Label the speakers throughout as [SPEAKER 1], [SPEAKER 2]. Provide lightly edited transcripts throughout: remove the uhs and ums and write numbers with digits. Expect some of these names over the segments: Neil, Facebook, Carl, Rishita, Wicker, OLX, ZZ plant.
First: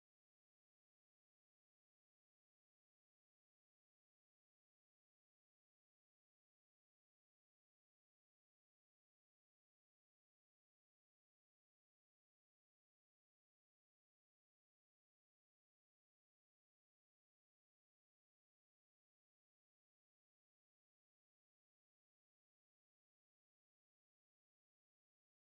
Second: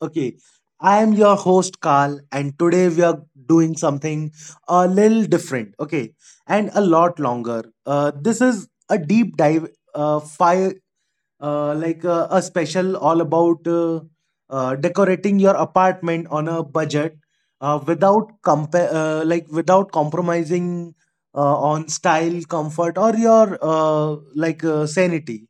[SPEAKER 1] Okay. I am your host Carl, and today we are doing something a little different, okay, and a lot longer. This is a deep dive fire like a special all about decorating your apartment on a budget without without compromising on style, comfort, or your sanity.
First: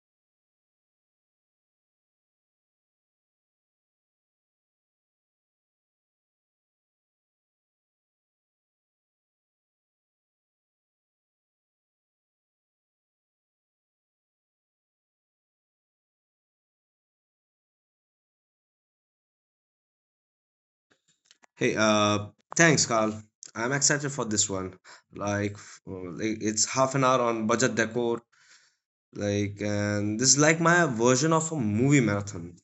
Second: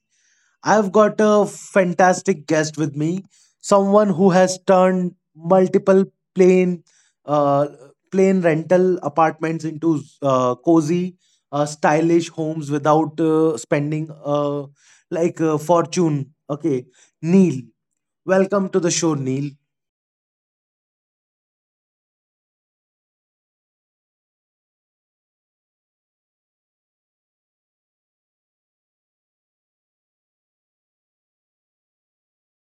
[SPEAKER 1] I've got a fantastic guest with me, someone who has turned multiple plain, uh, plain rental apartments into cozy, stylish homes without spending a fortune. Okay, Neil, welcome to the show, Neil.
[SPEAKER 2] Hey, uh, Thanks, Carl. I'm excited for this one. Like, it's half an hour on budget decor. And this is like my version of a movie marathon.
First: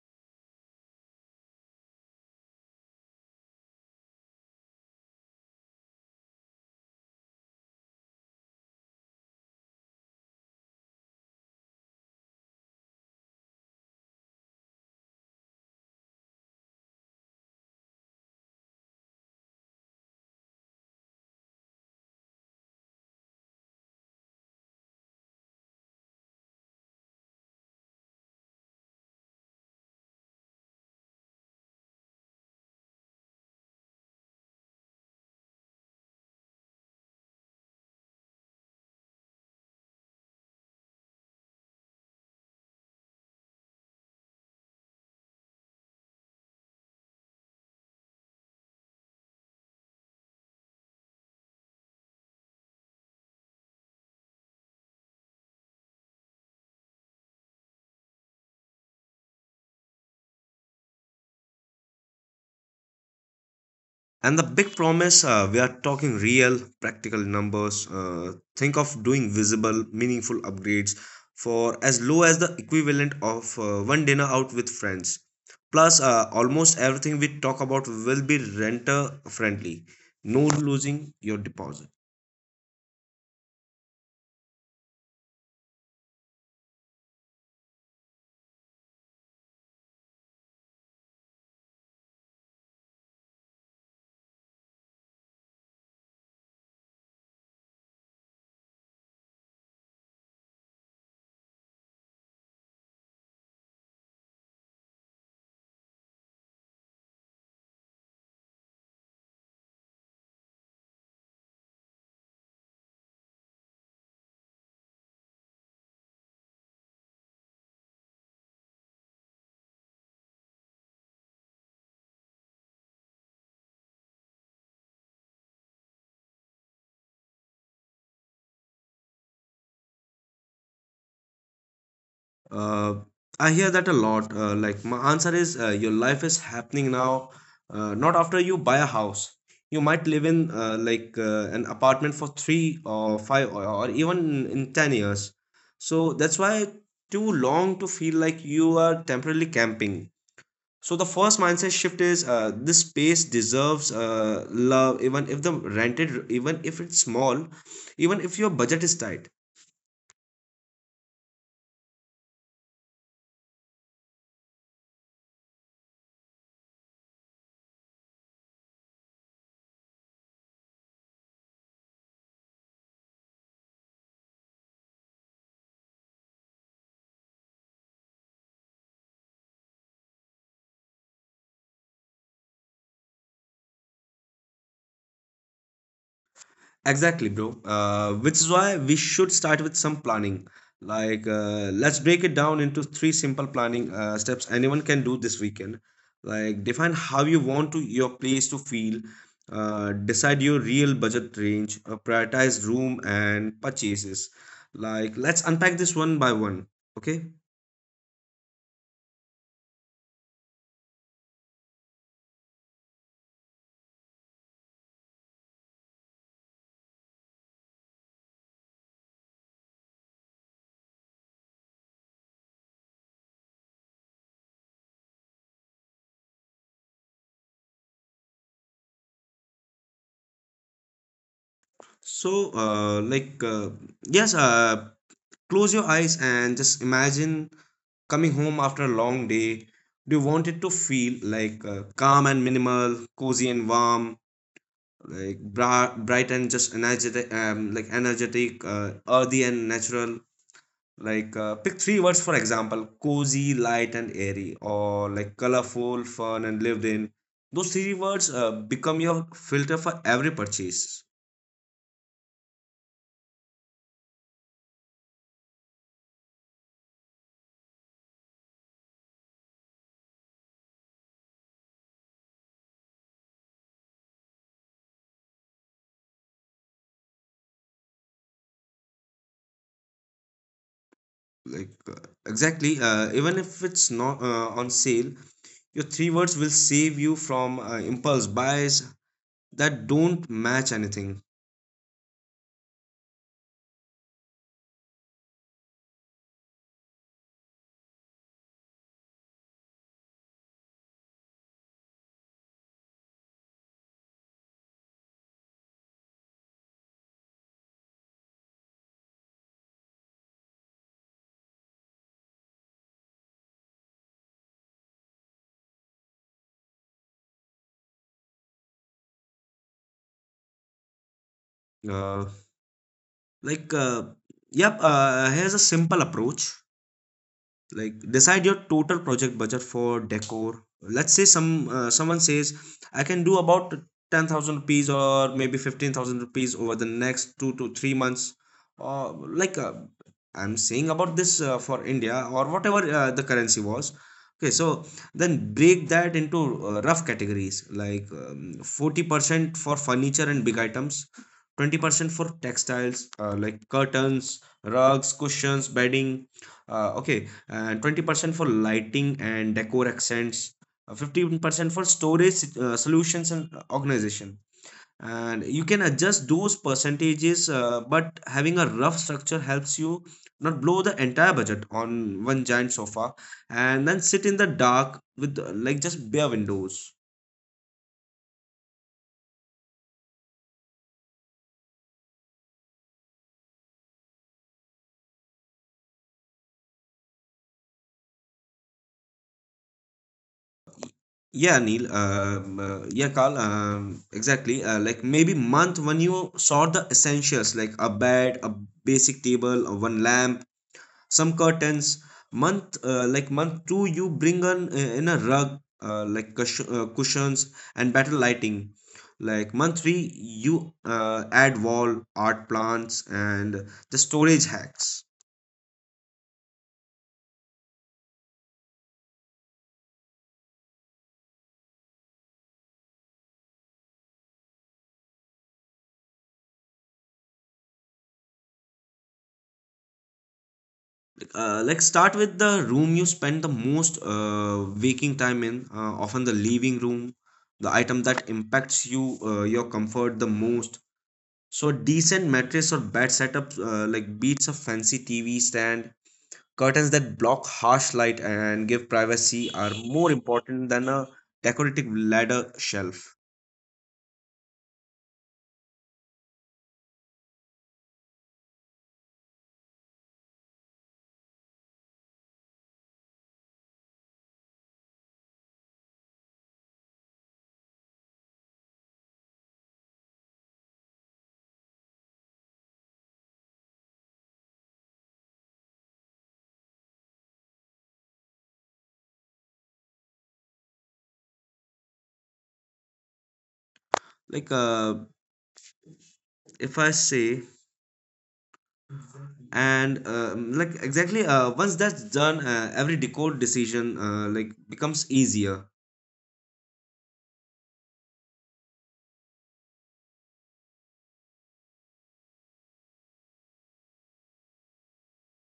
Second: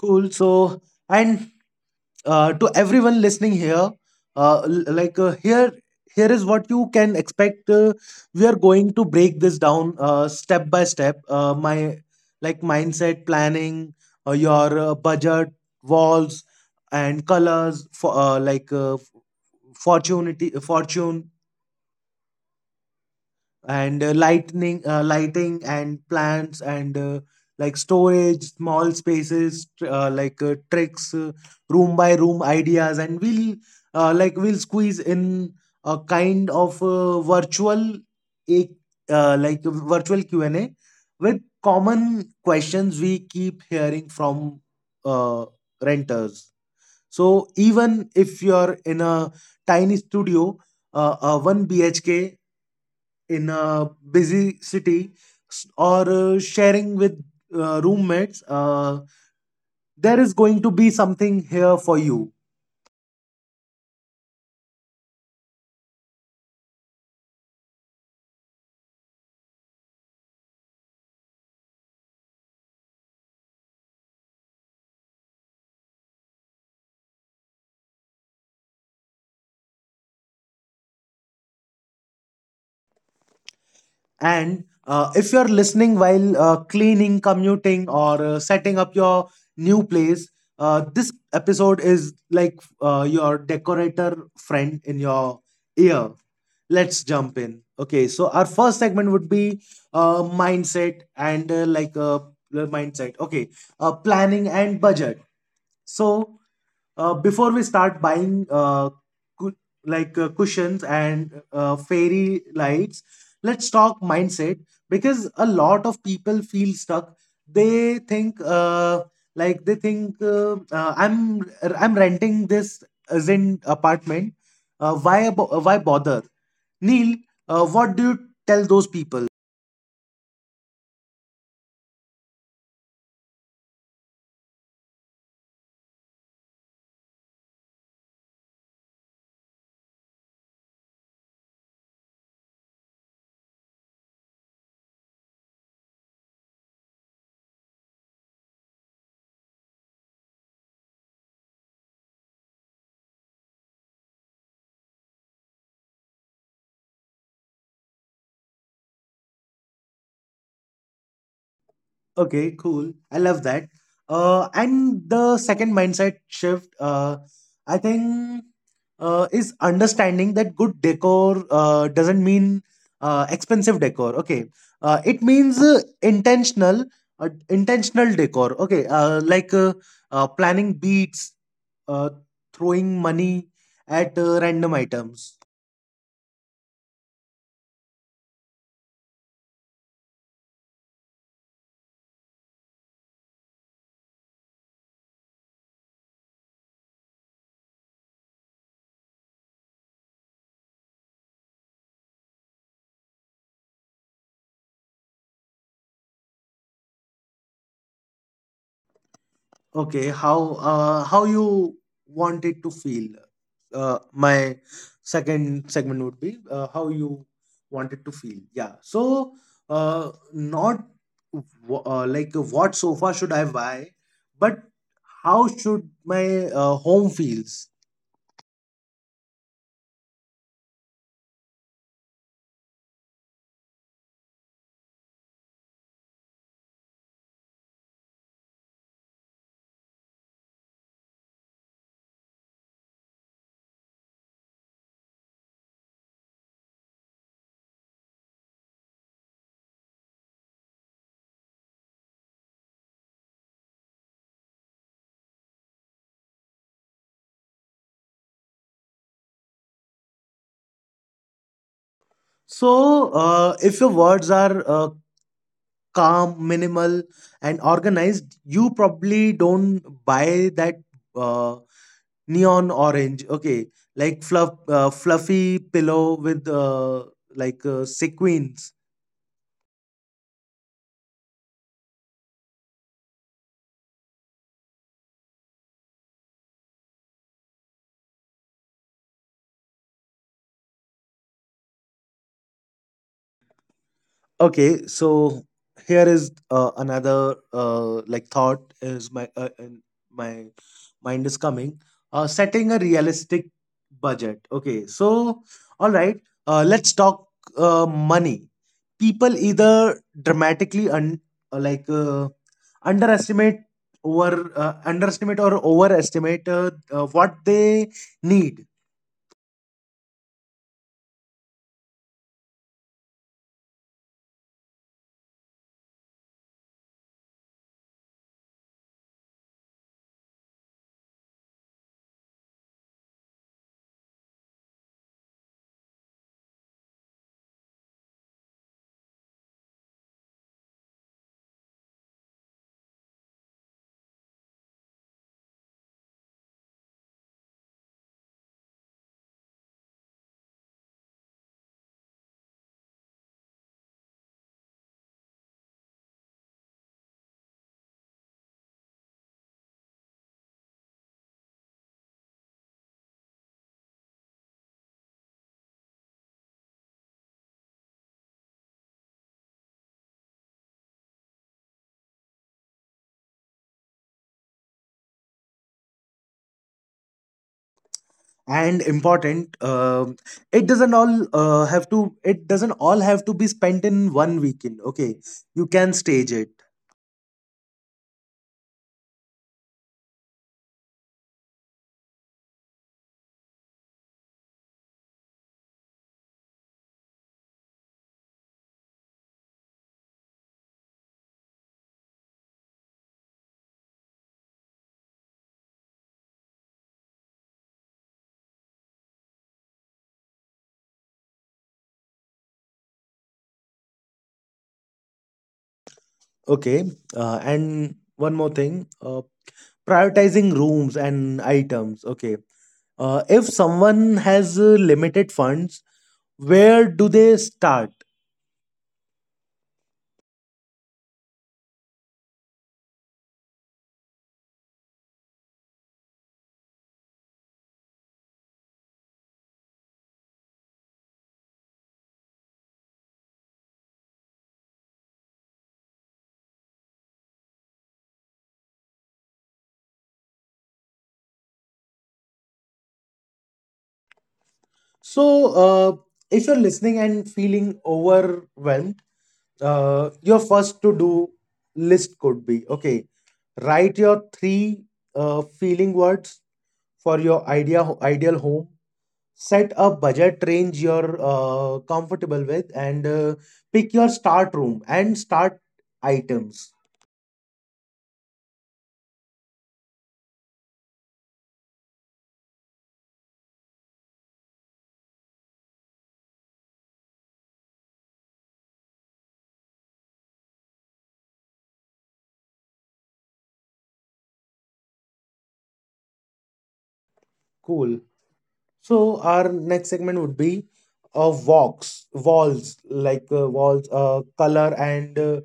[SPEAKER 1] Cool. So, and to everyone listening here, uh, l- like uh, here here is what you can expect. We are going to break this down step by step: my like mindset, planning, your budget, walls and colors for like f- fortunity fortune, and lightning lighting and plants, and storage, small spaces tricks, room by room ideas, and we'll we'll squeeze in a kind of virtual a like virtual Q&A with common questions we keep hearing from uh, renters. So even if you're in a tiny studio, a 1 bhk in a busy city, or sharing with roommates, there is going to be something here for you.
[SPEAKER 2] And the big promise, we are talking real, practical numbers. Think of doing visible, meaningful upgrades for as low as the equivalent of one dinner out with friends. Plus, almost everything we talk about will be renter friendly. No losing your deposit.
[SPEAKER 1] And if you're listening while cleaning, commuting, or setting up your new place, this episode is like your decorator friend in your ear. Let's jump in. Okay, so our first segment would be uh, mindset and uh, like uh, mindset, planning and budget. So, before we start buying cu- cushions and fairy lights, let's talk mindset, because a lot of people feel stuck. They think I'm renting this as in apartment. Why bother? Neil, what do you tell those people?
[SPEAKER 2] Uh, I hear that a lot. Like my answer is your life is happening now, not after you buy a house. You might live in an apartment for three or five or even in 10 years. So that's why too long to feel like you are temporarily camping. So the first mindset shift is this space deserves love, even if the rented, even if it's small, even if your budget is tight.
[SPEAKER 1] Okay, cool. I love that. And the second mindset shift, I think, is understanding that good decor doesn't mean expensive decor. Okay, it means intentional, intentional decor. Okay, planning beats uh, throwing money at random items.
[SPEAKER 2] Exactly, bro. Which is why we should start with some planning. Let's break it down into three simple planning steps anyone can do this weekend. Define how you want to your place to feel, decide your real budget range, prioritize room and purchases. Like, let's unpack this one by one. Okay.
[SPEAKER 1] Okay, how you want it to feel? My second segment would be how you want it to feel. Yeah. So, not what sofa should I buy, but how should my home feels.
[SPEAKER 2] So, yes, uh, close your eyes and just imagine coming home after a long day. Do you want it to feel like calm and minimal, cozy and warm, like bright and just energetic, like energetic, earthy and natural? Like pick three words for example: cozy, light, and airy, or like colorful, fun, and lived in. Those three words become your filter for every purchase.
[SPEAKER 1] So, if your words are calm, minimal, and organized, you probably don't buy that uh, neon orange. Okay, like fluffy pillow with sequins.
[SPEAKER 2] like uh, exactly, even if it's not on sale, your three words will save you from impulse buys that don't match anything.
[SPEAKER 1] Okay, so here is another thought is my in my mind is coming. Setting a realistic budget. Okay, so all right, let's talk money. People either dramatically uh, like uh, underestimate, over underestimate or overestimate what they need.
[SPEAKER 2] uh, like uh, yep Here's a simple approach. Like decide your total project budget for decor. Let's say someone says I can do about 10,000 rupees or maybe 15,000 rupees over the next 2 to 3 months, or like uh, I'm saying about this for India or whatever the currency was. Okay, so then break that into rough categories. Like 40% for furniture and big items, 20% for textiles like curtains, rugs, cushions, bedding, okay, and 20% for lighting and decor accents, 15% for storage solutions and organization. And you can adjust those percentages, but having a rough structure helps you not blow the entire budget on one giant sofa and then sit in the dark with just bare windows.
[SPEAKER 1] And important, it doesn't all have to be spent in one weekend, okay? You can stage it.
[SPEAKER 2] Yeah, Neil. Yeah, Carl. Exactly. Like maybe month when you sort the essentials like a bed, a basic table, one lamp, some curtains. Month 2 you bring on in a rug, cushions and better lighting. Like month 3 you add wall art, plants, and the storage hacks.
[SPEAKER 1] Okay, and one more thing, prioritizing rooms and items. Okay, if someone has limited funds, where do they start?
[SPEAKER 2] Like start with the room you spend the most waking time in, often the living room, the item that impacts your comfort the most. So a decent mattress or bed setup beats a fancy TV stand. Curtains that block harsh light and give privacy are more important than a decorative ladder shelf.
[SPEAKER 1] So if you're listening and feeling overwhelmed, your first to do list could be, okay: write your three feeling words for your ideal home. Set a budget range you're comfortable with, and pick your start room and start items.
[SPEAKER 2] Like if I say, and like Exactly, once that's done, every decor decision becomes easier.
[SPEAKER 1] Cool. So our next segment would be walls, walls, color and uh,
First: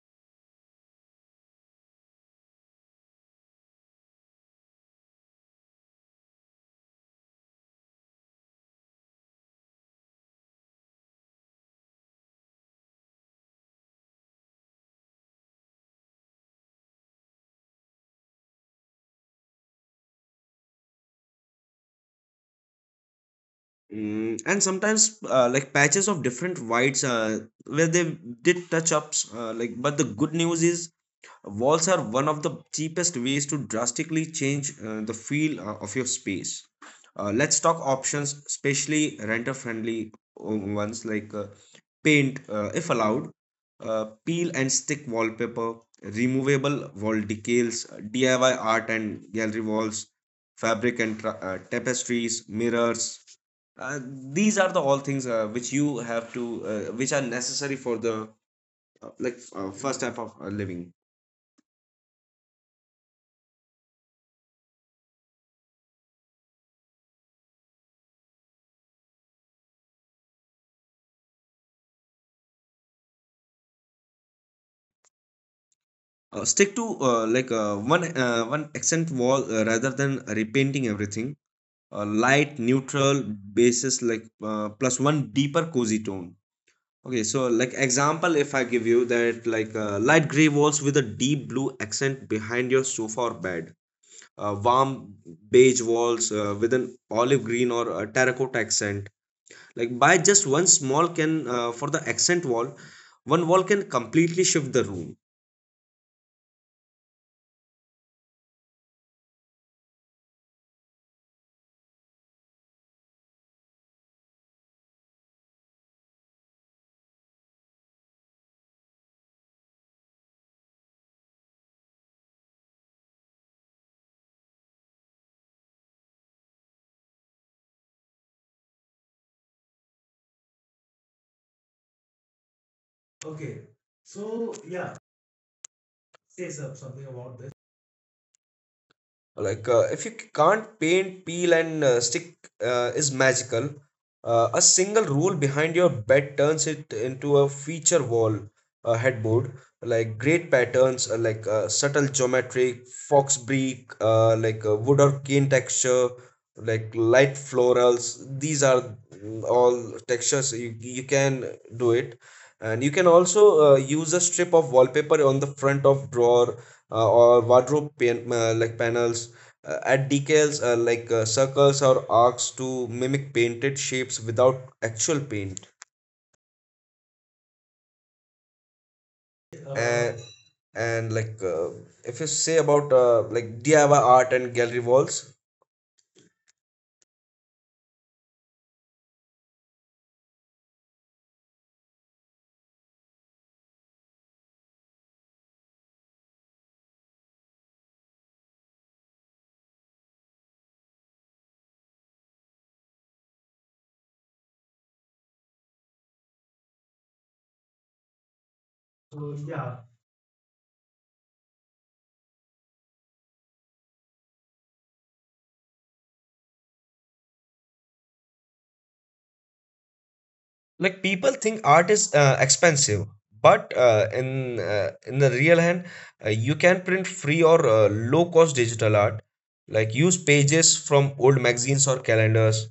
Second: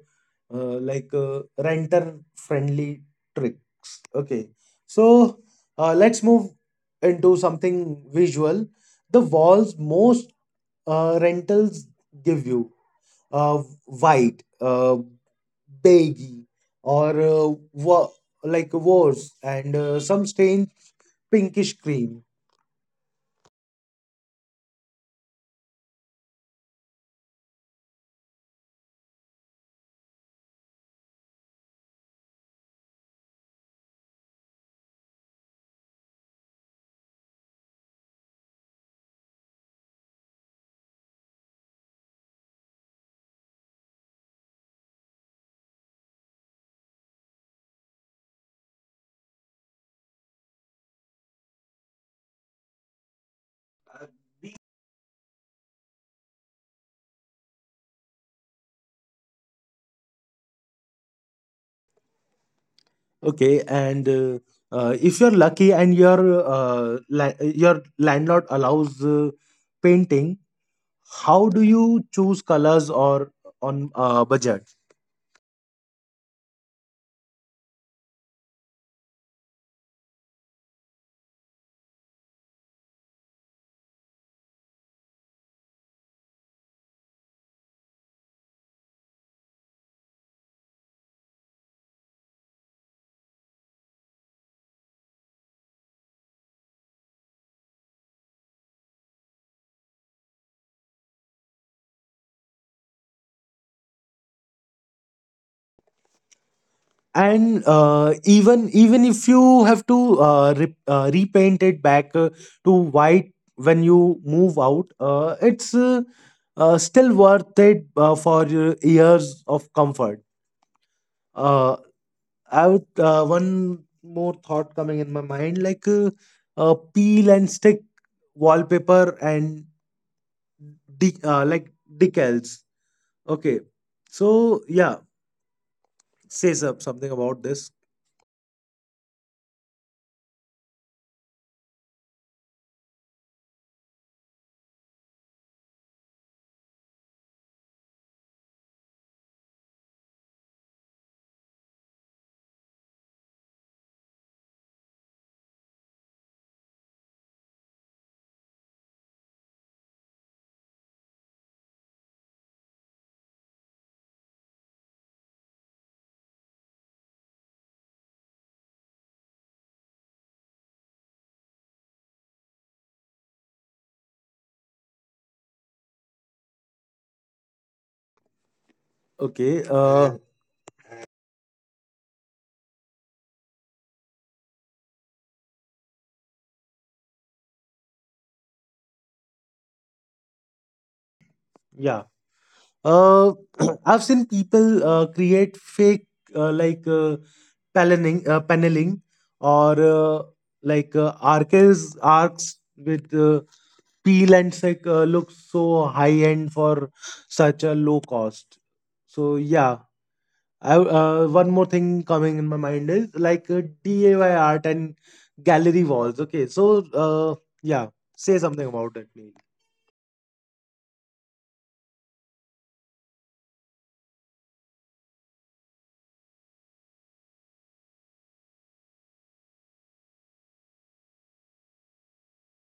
[SPEAKER 1] uh, like uh, renter friendly tricks. Okay, so let's move into something visual. The walls: most rentals give you uh, white, beige, or worse, and some stained pinkish cream.
[SPEAKER 2] Mm, and sometimes patches of different whites where they did touch ups. But the good news is walls are one of the cheapest ways to drastically change the feel of your space. Let's talk options, especially renter friendly ones like, paint, if allowed, peel and stick wallpaper, removable wall decals, DIY art and gallery walls, fabric and tapestries, mirrors. Uh, these are the all things which you have to, which are necessary for the first type of living.
[SPEAKER 1] Okay, and if you're lucky and your your landlord allows painting, how do you choose colors or on budget?
[SPEAKER 2] Stick to one accent wall rather than repainting everything. A light, neutral basis like, plus one deeper cozy tone. Okay, so like example, if I give you that like light gray walls with a deep blue accent behind your sofa or bed, warm beige walls with an olive green or a terracotta accent. Like by just one small can for the accent wall, one wall can completely shift the room.
[SPEAKER 1] And even if you have to repaint it back to white when you move out, it's still worth it for years of comfort. Uh, I would One more thought coming in my mind, peel and stick wallpaper and de- uh, like decals. Okay,
[SPEAKER 2] Okay. So
[SPEAKER 1] so yeah,
[SPEAKER 2] yeah, say
[SPEAKER 1] say
[SPEAKER 2] something
[SPEAKER 1] something
[SPEAKER 2] about
[SPEAKER 1] about
[SPEAKER 2] this.
[SPEAKER 1] this.
[SPEAKER 2] Like if you can't paint, peel and stick is magical. Uh, a single rule behind your bed turns it into a feature wall, headboard. Like great patterns, subtle geometric fox brick, wood or cane texture, like light florals. These are, mm, all textures you can do it. And you can also use a strip of wallpaper on the front of drawer or wardrobe panels. Uh, add decals circles or arcs to mimic painted shapes without actual paint.
[SPEAKER 1] Okay. uh,
[SPEAKER 2] and
[SPEAKER 1] Mhm.
[SPEAKER 2] and like uh, if you say about DIY art and gallery walls,
[SPEAKER 1] Yeah, uh, I've seen people create fake uh, like uh, paneling or like arches arcs with look so high end for such a low cost. So yeah, one more thing coming in my mind is like DIY art and gallery walls. Okay, so yeah, say something about it, Neil.
[SPEAKER 2] like people think art is expensive, but in the real hand, you can print free or low cost digital art. Like use pages from old magazines or calendars,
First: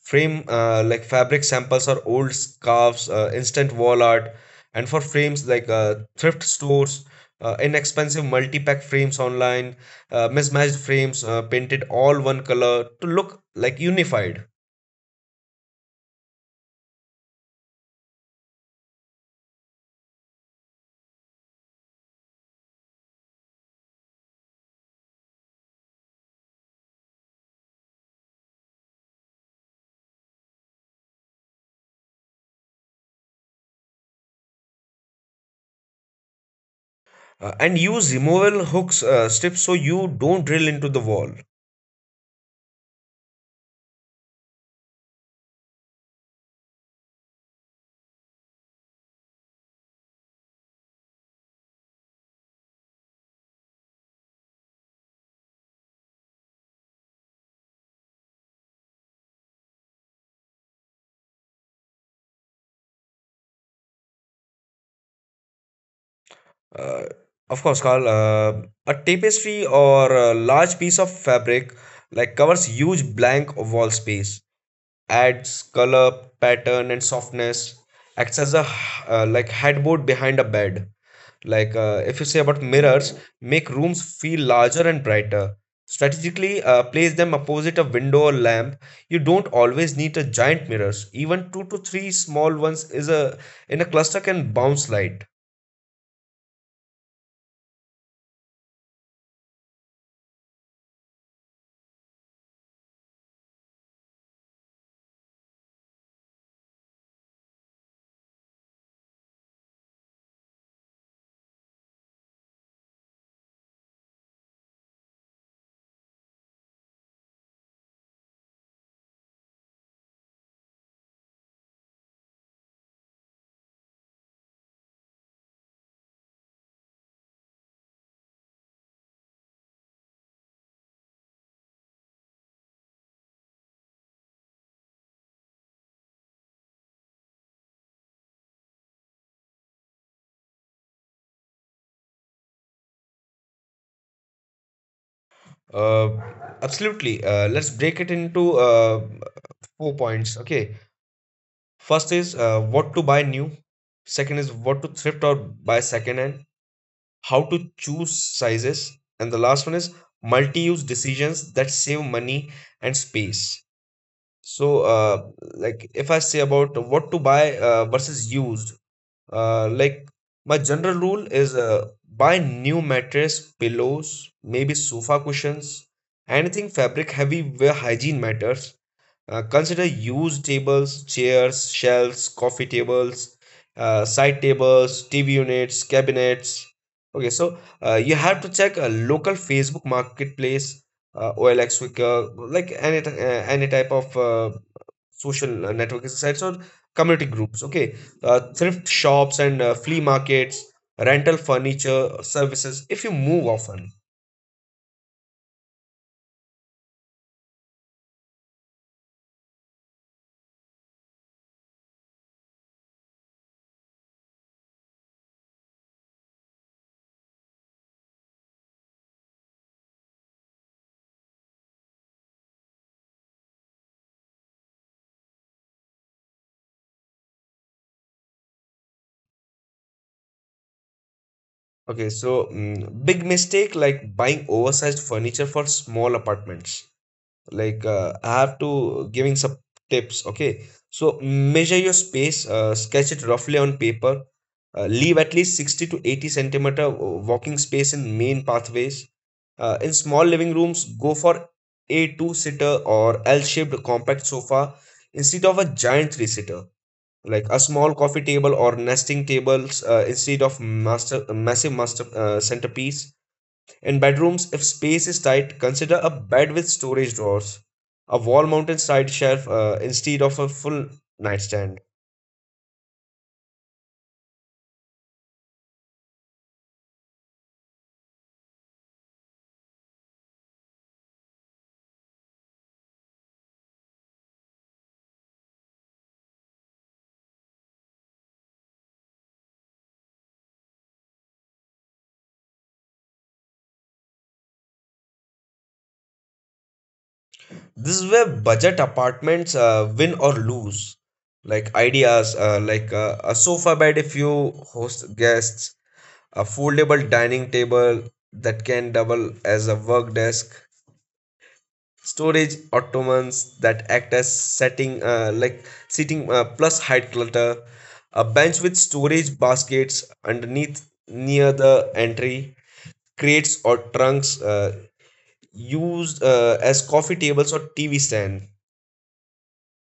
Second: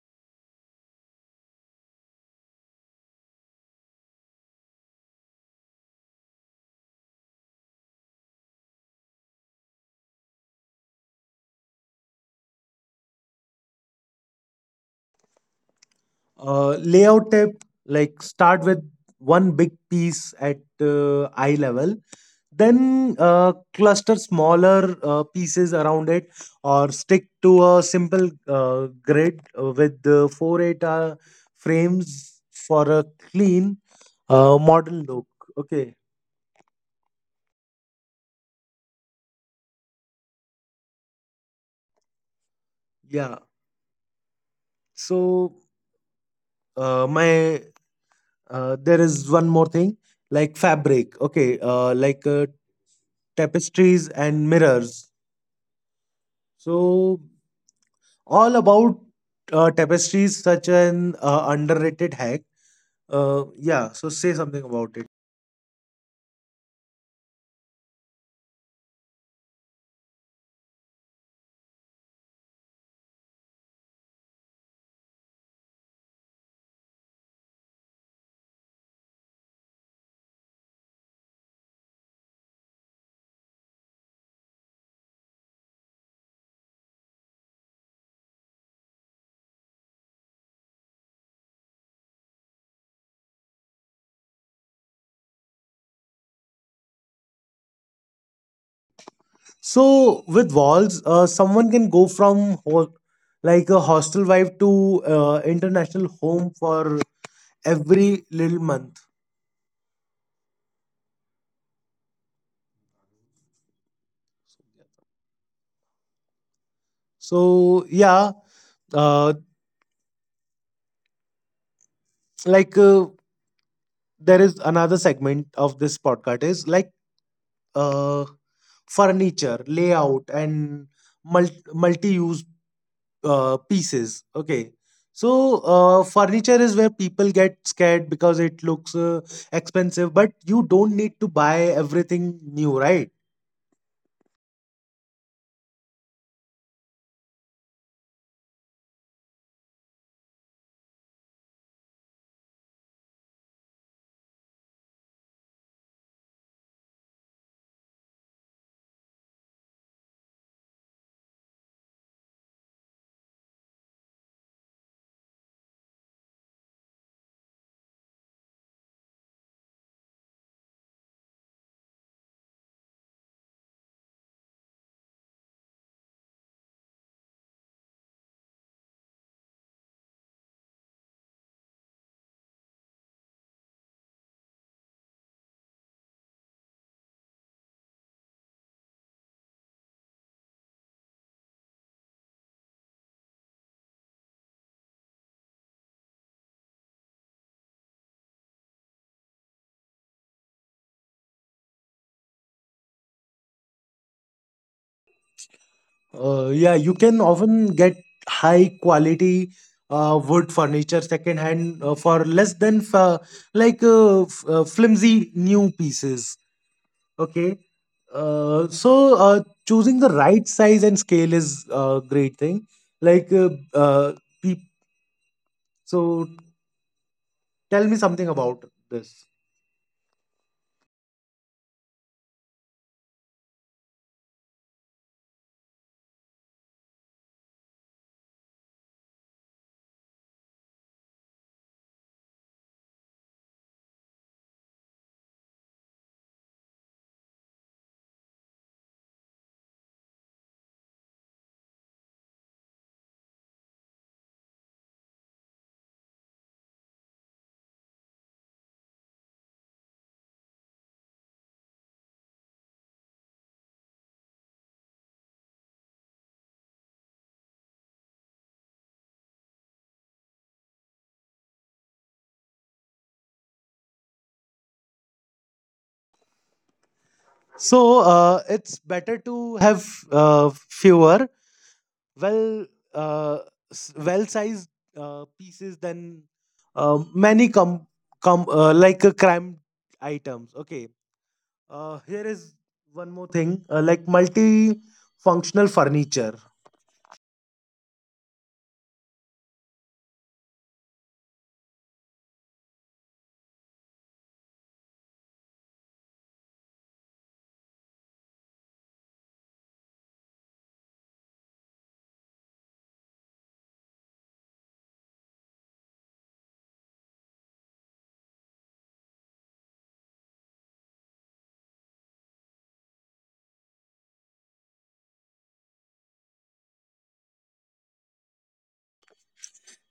[SPEAKER 2] frame fabric samples or old scarves, instant wall art. And for frames, like thrift stores, inexpensive multi-pack frames online, mismatched frames painted all one color to look unified.
[SPEAKER 1] Layout tip: like start with one big piece at eye level, then cluster smaller pieces around it, or stick to a simple grid with the 4 8 frames for a clean modern look. Okay.
[SPEAKER 2] And use removable hooks strips so you don't drill into the wall.
[SPEAKER 1] Yeah, so my there is one more thing like fabric, okay, tapestries and mirrors. So all about tapestries, such an underrated hack. Yeah, so say something about it.
[SPEAKER 2] uh, of course, Carl. A tapestry or a large piece of fabric covers huge blank wall space, adds color, pattern, and softness. Acts as a headboard behind a bed. Like if you say about mirrors, make rooms feel larger and brighter. Strategically, place them opposite a window or lamp. You don't always need a giant mirrors. Even two to three small ones is a in a cluster can bounce light.
[SPEAKER 1] So with walls, someone can go from a hostel vibe to international home for every little month. So yeah, uh, like uh, there is another segment of this podcast, is like uh, furniture layout and multi pieces. Okay. So, furniture is where people get scared because it looks expensive, but you don't need to buy everything new, right?
[SPEAKER 2] Uh, absolutely. Let's break it into four points. Okay. First is what to buy new. Second is what to thrift or buy second hand, how to choose sizes, and the last one is multi-use decisions that save money and space. So, like if I say about what to buy versus used, uh, like my general rule is, buy new mattress, pillows, maybe sofa cushions, anything fabric heavy where hygiene matters. Consider used tables, chairs, shelves, coffee tables, side tables, TV units, cabinets. Okay, so you have to check a local Facebook marketplace, OLX, Wicker, like any any type of social networking sites or community groups. Okay, thrift shops and flea markets, rental furniture services. If you move often.
[SPEAKER 1] Yeah, you can often get high quality wood furniture second hand for less than flimsy new pieces. Okay. Choosing the right size and scale is a great thing. Like, peop- so tell me something about this.
[SPEAKER 2] Okay, so, mm, big mistake like buying oversized furniture for small apartments. Like I have to giving some tips. Okay, so measure your space, sketch it roughly on paper, leave at least 60 to 80 centimeter walking space in main pathways. In small living rooms, go for a two sitter or l-shaped compact sofa instead of a giant three sitter. Like a small coffee table or nesting tables instead of master massive master centerpiece. In bedrooms, if space is tight, consider a bed with storage drawers, a wall mounted side shelf instead of a full nightstand.
[SPEAKER 1] So it's better to have fewer well uh, well sized pieces than many com com like cramped items. Okay, here is one more thing, multi functional furniture.
[SPEAKER 2] This is where budget apartments win or lose. Like ideas, a sofa bed if you host guests, a foldable dining table that can double as a work desk, storage ottomans that act as setting, like seating plus height clutter, a bench with storage baskets underneath near the entry, crates or trunks used as coffee tables or TV stand.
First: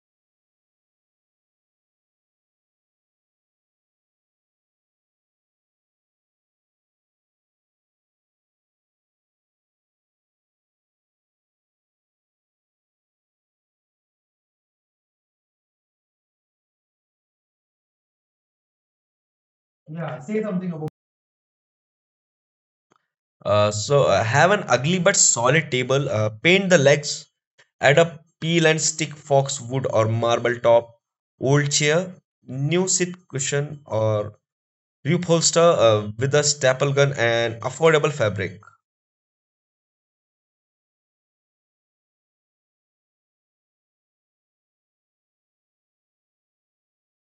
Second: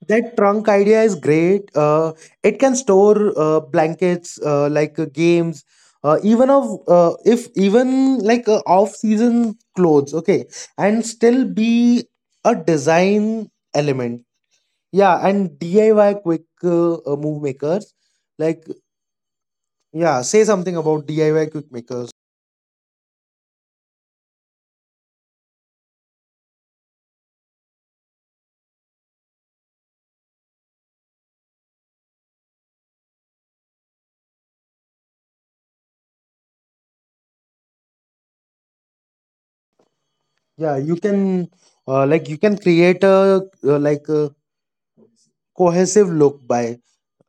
[SPEAKER 1] That trunk idea is great. It can store blankets, games, even of if even like off-season clothes. Okay, and still be a design element. Yeah, and DIY quick move makers. Like,
[SPEAKER 2] Yeah,
[SPEAKER 1] yeah,
[SPEAKER 2] say
[SPEAKER 1] say
[SPEAKER 2] something
[SPEAKER 1] something
[SPEAKER 2] about.
[SPEAKER 1] about DIY quick makers.
[SPEAKER 2] Have an ugly but solid table, paint the legs, add a peel and stick fox wood or marble top. Old chair, new seat cushion, or reupholster with a staple gun and affordable fabric.
[SPEAKER 1] Yeah, you can you can create a a cohesive look by,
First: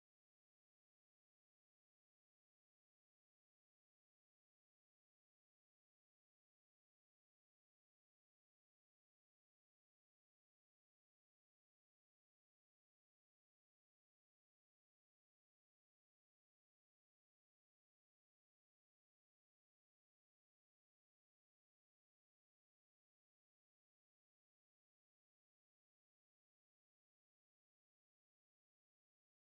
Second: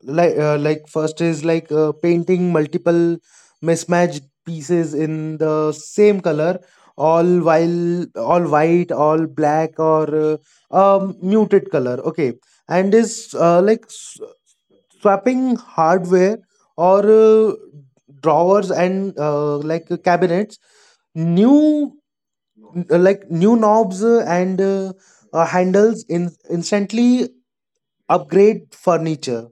[SPEAKER 1] first is like painting multiple mismatched pieces in the same color, all while all white, all black, or muted color, okay, and is like s- swapping hardware or drawers and cabinets: new new knobs and handles in instantly upgrade furniture.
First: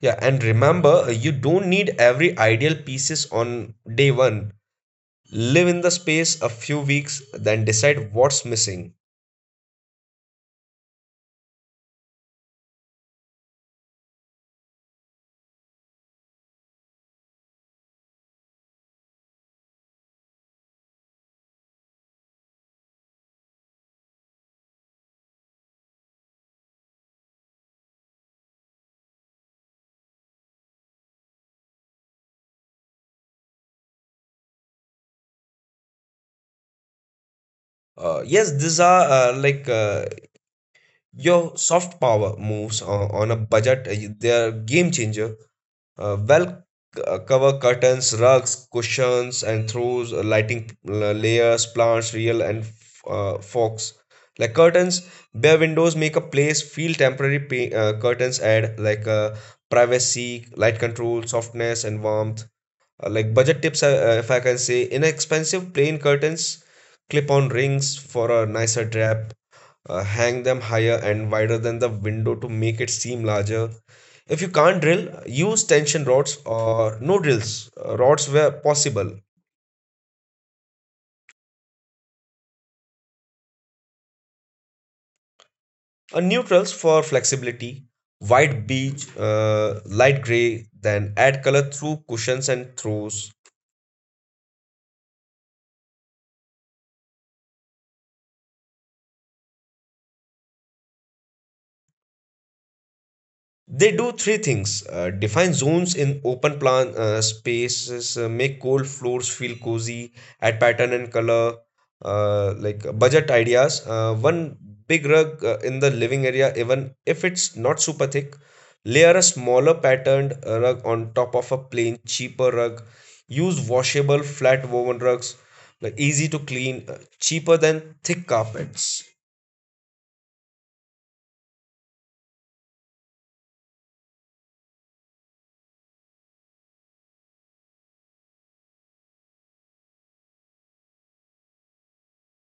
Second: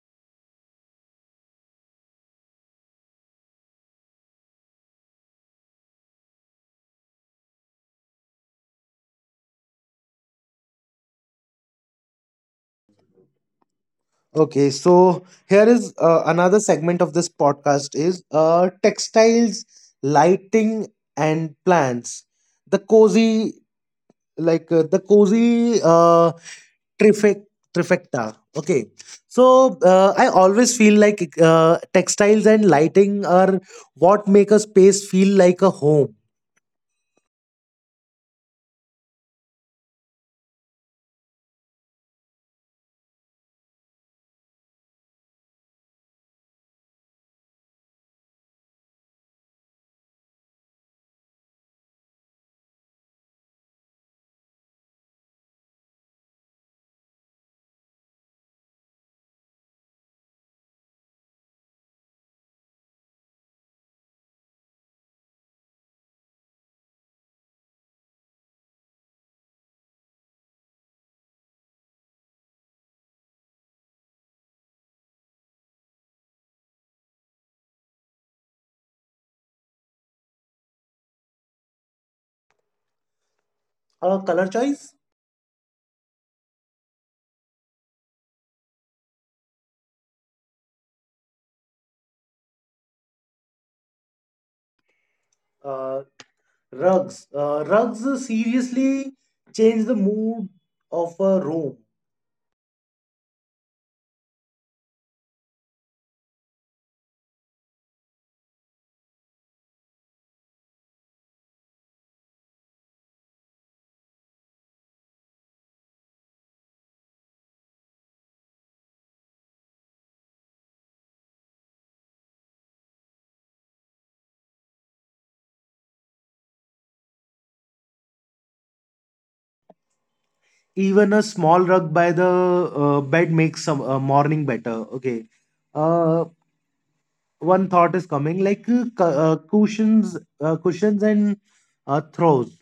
[SPEAKER 2] Yeah, and remember, you don't need every ideal pieces on day one. Live in the space a few weeks, then decide what's missing.
[SPEAKER 1] Okay, so here is another segment of this podcast: is textiles, lighting, and plants. The cozy, like uh, the cozy uh, trifec- trifecta. Okay, so I always feel like textiles and lighting are what make a space feel like a home.
[SPEAKER 2] Yes, these are your soft power moves on a budget. Uh, they are game changer. Uh, well cover curtains, rugs, cushions, and throws, lighting layers, plants, real and forks. Like curtains, bare windows make a place feel temporary. Curtains add privacy, light control, softness, and warmth. Like budget tips, if I can say, inexpensive plain curtains, clip on rings for a nicer drap, hang them higher and wider than the window to make it seem larger. If you can't drill, use tension rods or no drills rods where possible.
[SPEAKER 1] Color choice.
[SPEAKER 2] Neutrals for flexibility, white beige, light gray, then add color through cushions and throws.
[SPEAKER 1] uh, Rugs. Rugs seriously change the mood of a room.
[SPEAKER 2] They do three things, define zones in open plan spaces, make cold floors feel cozy, add pattern and color, like budget ideas. One big rug in the living area, even if it's not super thick, layer a smaller patterned rug on top of a plain, cheaper rug. Use washable, flat woven rugs, like easy to clean, cheaper than thick carpets.
[SPEAKER 1] Even a small rug by the bed makes some morning better, okay? uh, One thought is coming, like cushions and throws.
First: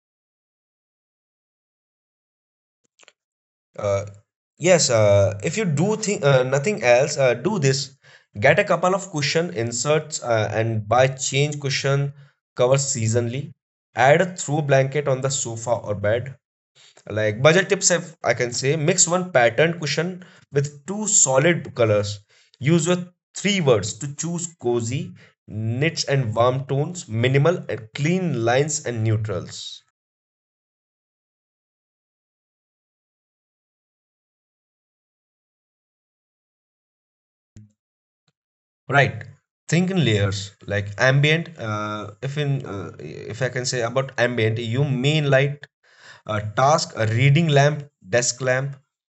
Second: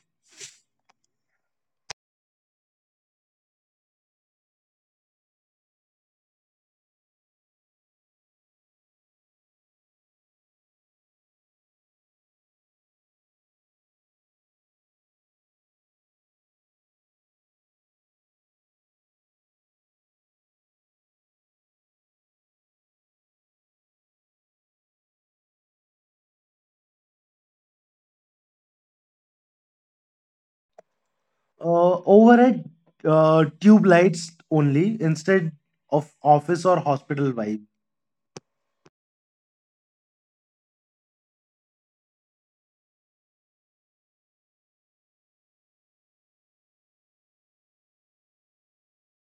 [SPEAKER 2] Uh, yes, if you do think nothing else, do this. Get a couple of cushion inserts and buy change cushion covers seasonally. Add a throw blanket on the sofa or bed. Like budget tips, if I can say, mix one patterned cushion with two solid colors. Use your three words to choose cozy, niche and warm tones, minimal and clean lines and neutrals.
[SPEAKER 1] Overhead tube lights only, instead of office or hospital vibe.
[SPEAKER 2] Right. Think in layers, like ambient. If I can say about ambient, you mean like a task, a reading lamp, desk lamp,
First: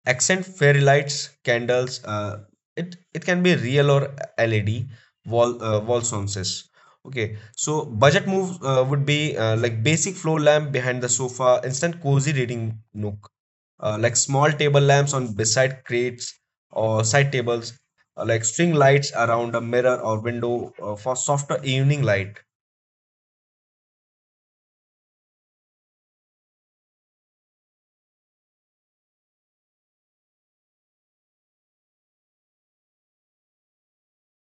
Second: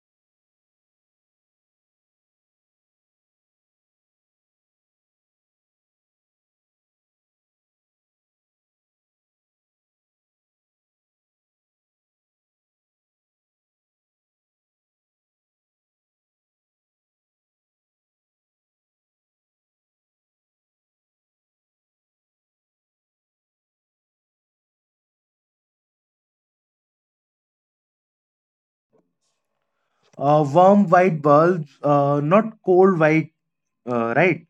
[SPEAKER 2] accent fairy lights, candles. It can be real or LED wall wall sconces. Okay, so budget move would be like basic floor lamp behind the sofa, instant cozy reading nook, like small table lamps on beside crates or side tables, like string lights around a mirror or window for softer evening light.
[SPEAKER 1] Warm white bulbs, not cold white, right?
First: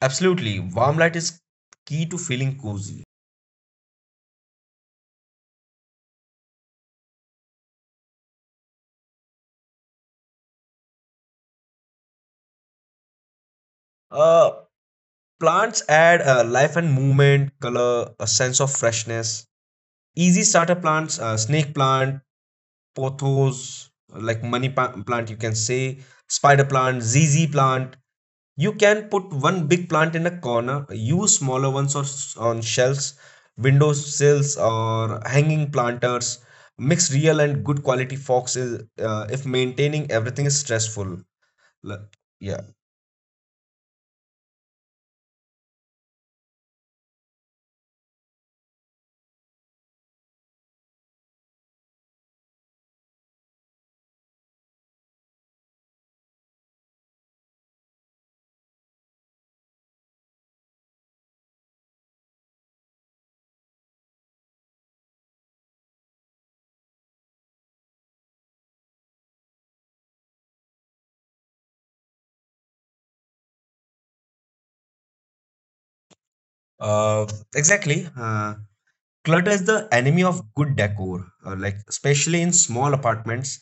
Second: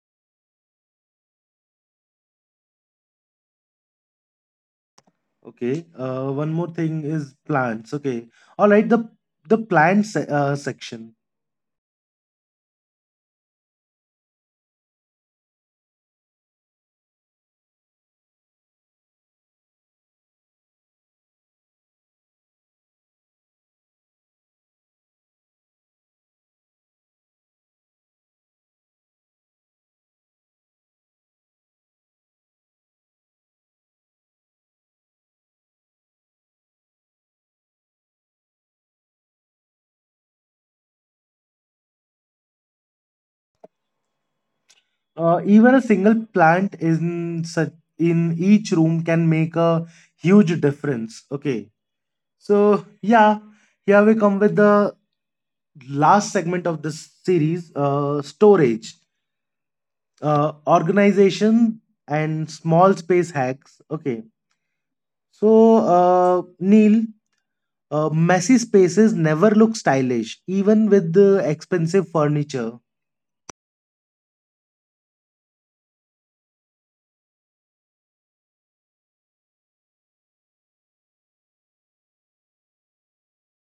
[SPEAKER 2] Absolutely, warm light is key to feeling cozy.
[SPEAKER 1] Okay, one more thing is plants. Okay, all right, the section.
[SPEAKER 2] Uh, Plants add life and movement, color, a sense of freshness. Easy starter plants, snake plant, pothos, like plant, you can say, spider plant, ZZ plant. You can put one big plant in a corner, use smaller ones on shelves, window sills, or hanging planters. Mix real and good quality foxes if maintaining everything is stressful. L- Yeah,
[SPEAKER 1] Even a single plant in such, in each room can make a huge difference. Okay, so yeah, here we come with the last segment of this series: storage, organization, and small space hacks. Okay, so Neil, messy spaces never look stylish, even with the expensive furniture.
[SPEAKER 2] uh, exactly. Clutter is the enemy of good decor, like especially in small apartments.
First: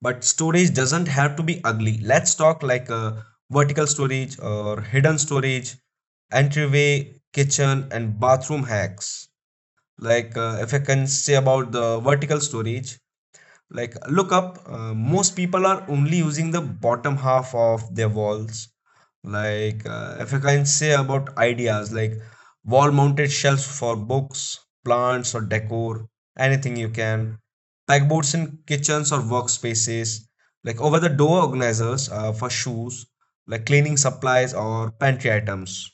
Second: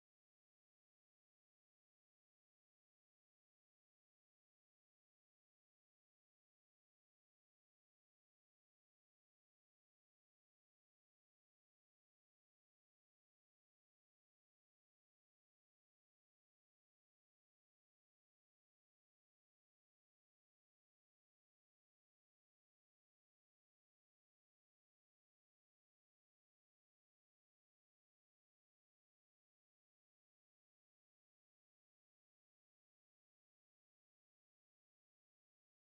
[SPEAKER 2] But storage doesn't have to be ugly. Let's talk like vertical storage or hidden storage, entryway, kitchen, and bathroom hacks. Like if I can say about the vertical storage, like look up, most people are only using the bottom half of their walls, like if I can say about ideas like wall mounted shelves for books, plants or decor, anything you can, pegboards in kitchens or workspaces, like over the door organizers for shoes, like cleaning supplies or pantry items.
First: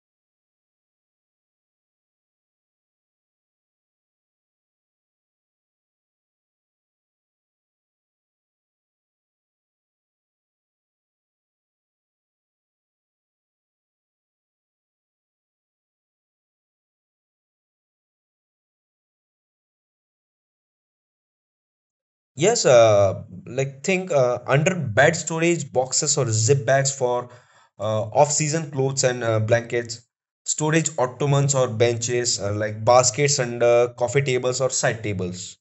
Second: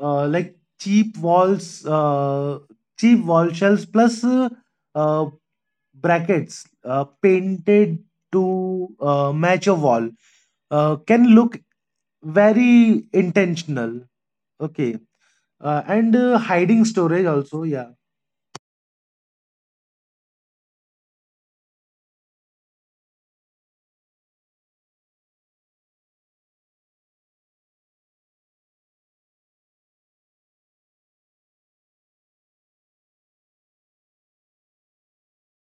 [SPEAKER 1] Like cheap walls, cheap wall shells plus uh, brackets painted to match a wall can look very intentional. Okay, and hiding storage also, yeah.
[SPEAKER 2] Yes, like think under bed storage boxes or zip bags for off-season clothes and blankets, storage ottomans or benches, like baskets under coffee tables or side tables.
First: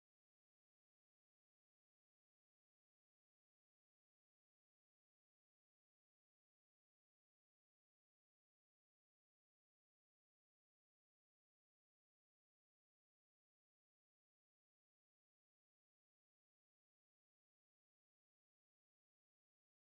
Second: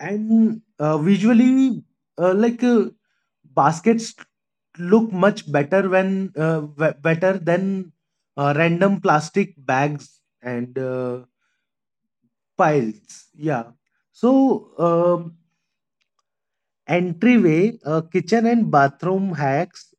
[SPEAKER 1] And visually, uh, like uh, baskets look much better better than random plastic bags and files, yeah. So, um, entryway, kitchen, and bathroom hacks.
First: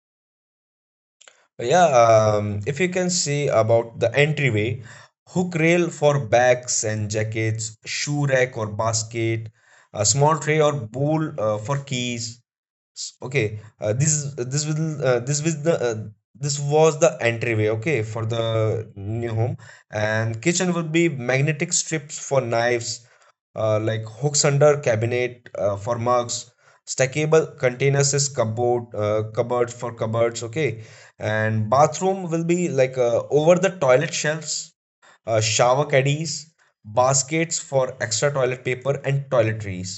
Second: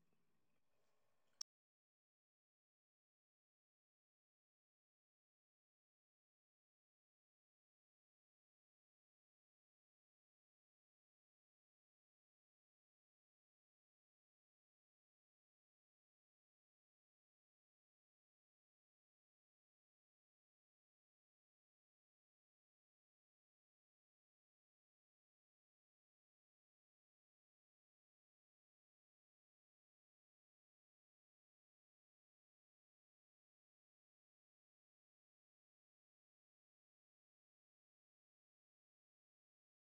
[SPEAKER 2] Yeah, if you can see about the entryway, hook rail for bags and jackets, shoe rack or basket, a small tray or bowl for keys. This will, this was the this was the entryway, okay, for the new home, and kitchen will be magnetic strips for knives, like hooks under cabinet for mugs, stackable containers is cupboard, cupboards for cupboards, okay, and bathroom will be like over the toilet shelves, shower caddies, baskets for extra toilet paper and toiletries.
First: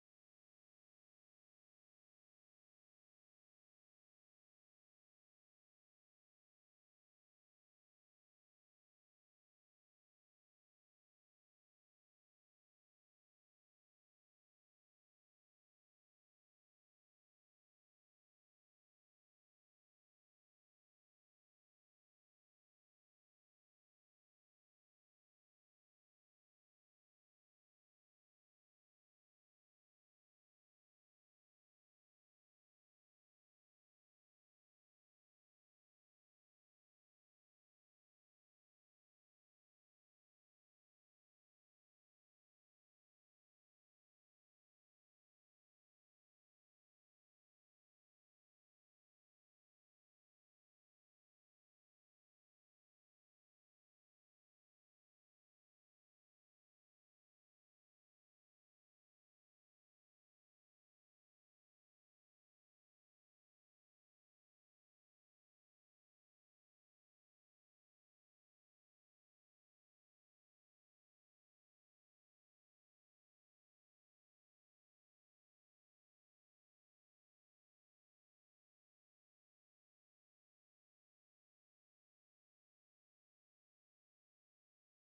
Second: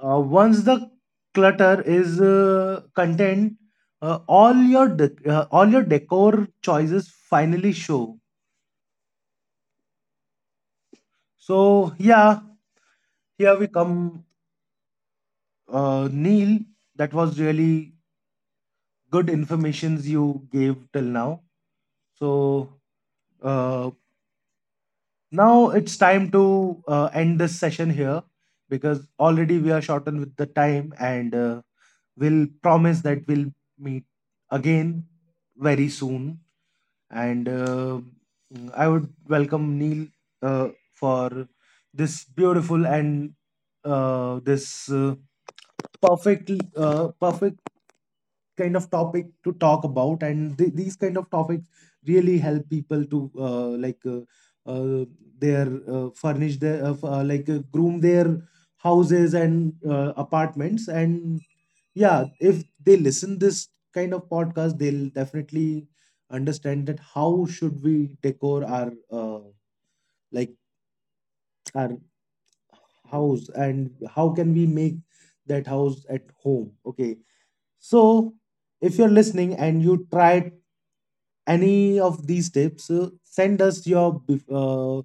[SPEAKER 1] Once the clutter is contained, all your decor choices finally show. So, yeah, here we come, Neil. That was really good informations you gave till now. So, uh, now it's time to end this session here, because already we are shortened with the time, and we'll promise that we'll meet again very soon. And I would welcome Neil for this beautiful and this perfect perfect kind of topic to talk about. And these kind of topics really help people to like uh, their furnish their groom their houses and apartments. And yeah, if they listen this kind of podcast, they'll definitely understand that how should we decor our uh, like our house, and how can we make that house at home, okay? So if you're listening and you tried any of these tips, send us your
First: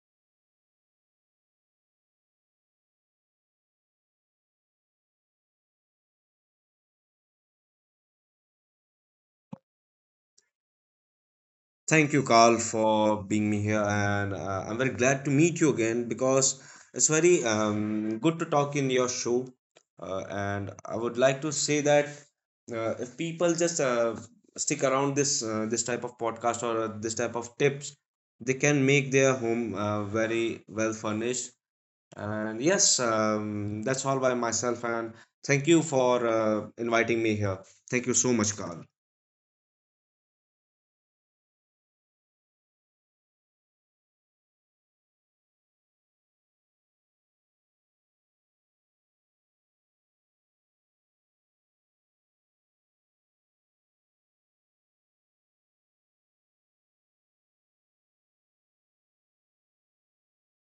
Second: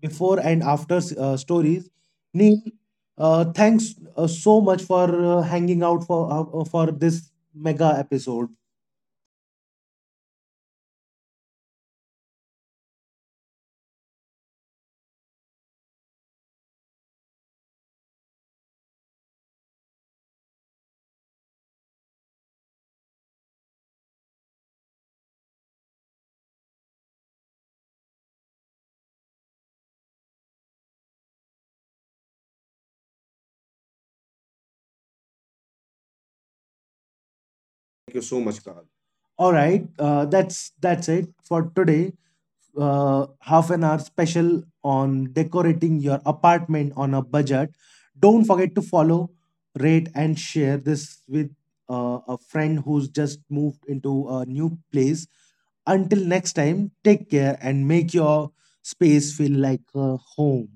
[SPEAKER 1] before and after stories. Neil, thanks so much for hanging out for this mega episode.
[SPEAKER 2] Thank you, Carl, for being me here, and I'm very glad to meet you again because it's very good to talk in your show. And I would like to say that if people just stick around this type of podcast or this type of tips, they can make their home very well furnished. And yes, that's all by myself. And thank you for inviting me here. Thank you so much, Carl.
[SPEAKER 1] All right, that's it for today: half-an-hour special on decorating your apartment on a budget. Don't forget to follow, rate, and share this with a friend who's just moved into a new place. Until next time, take care and make your space feel like a home.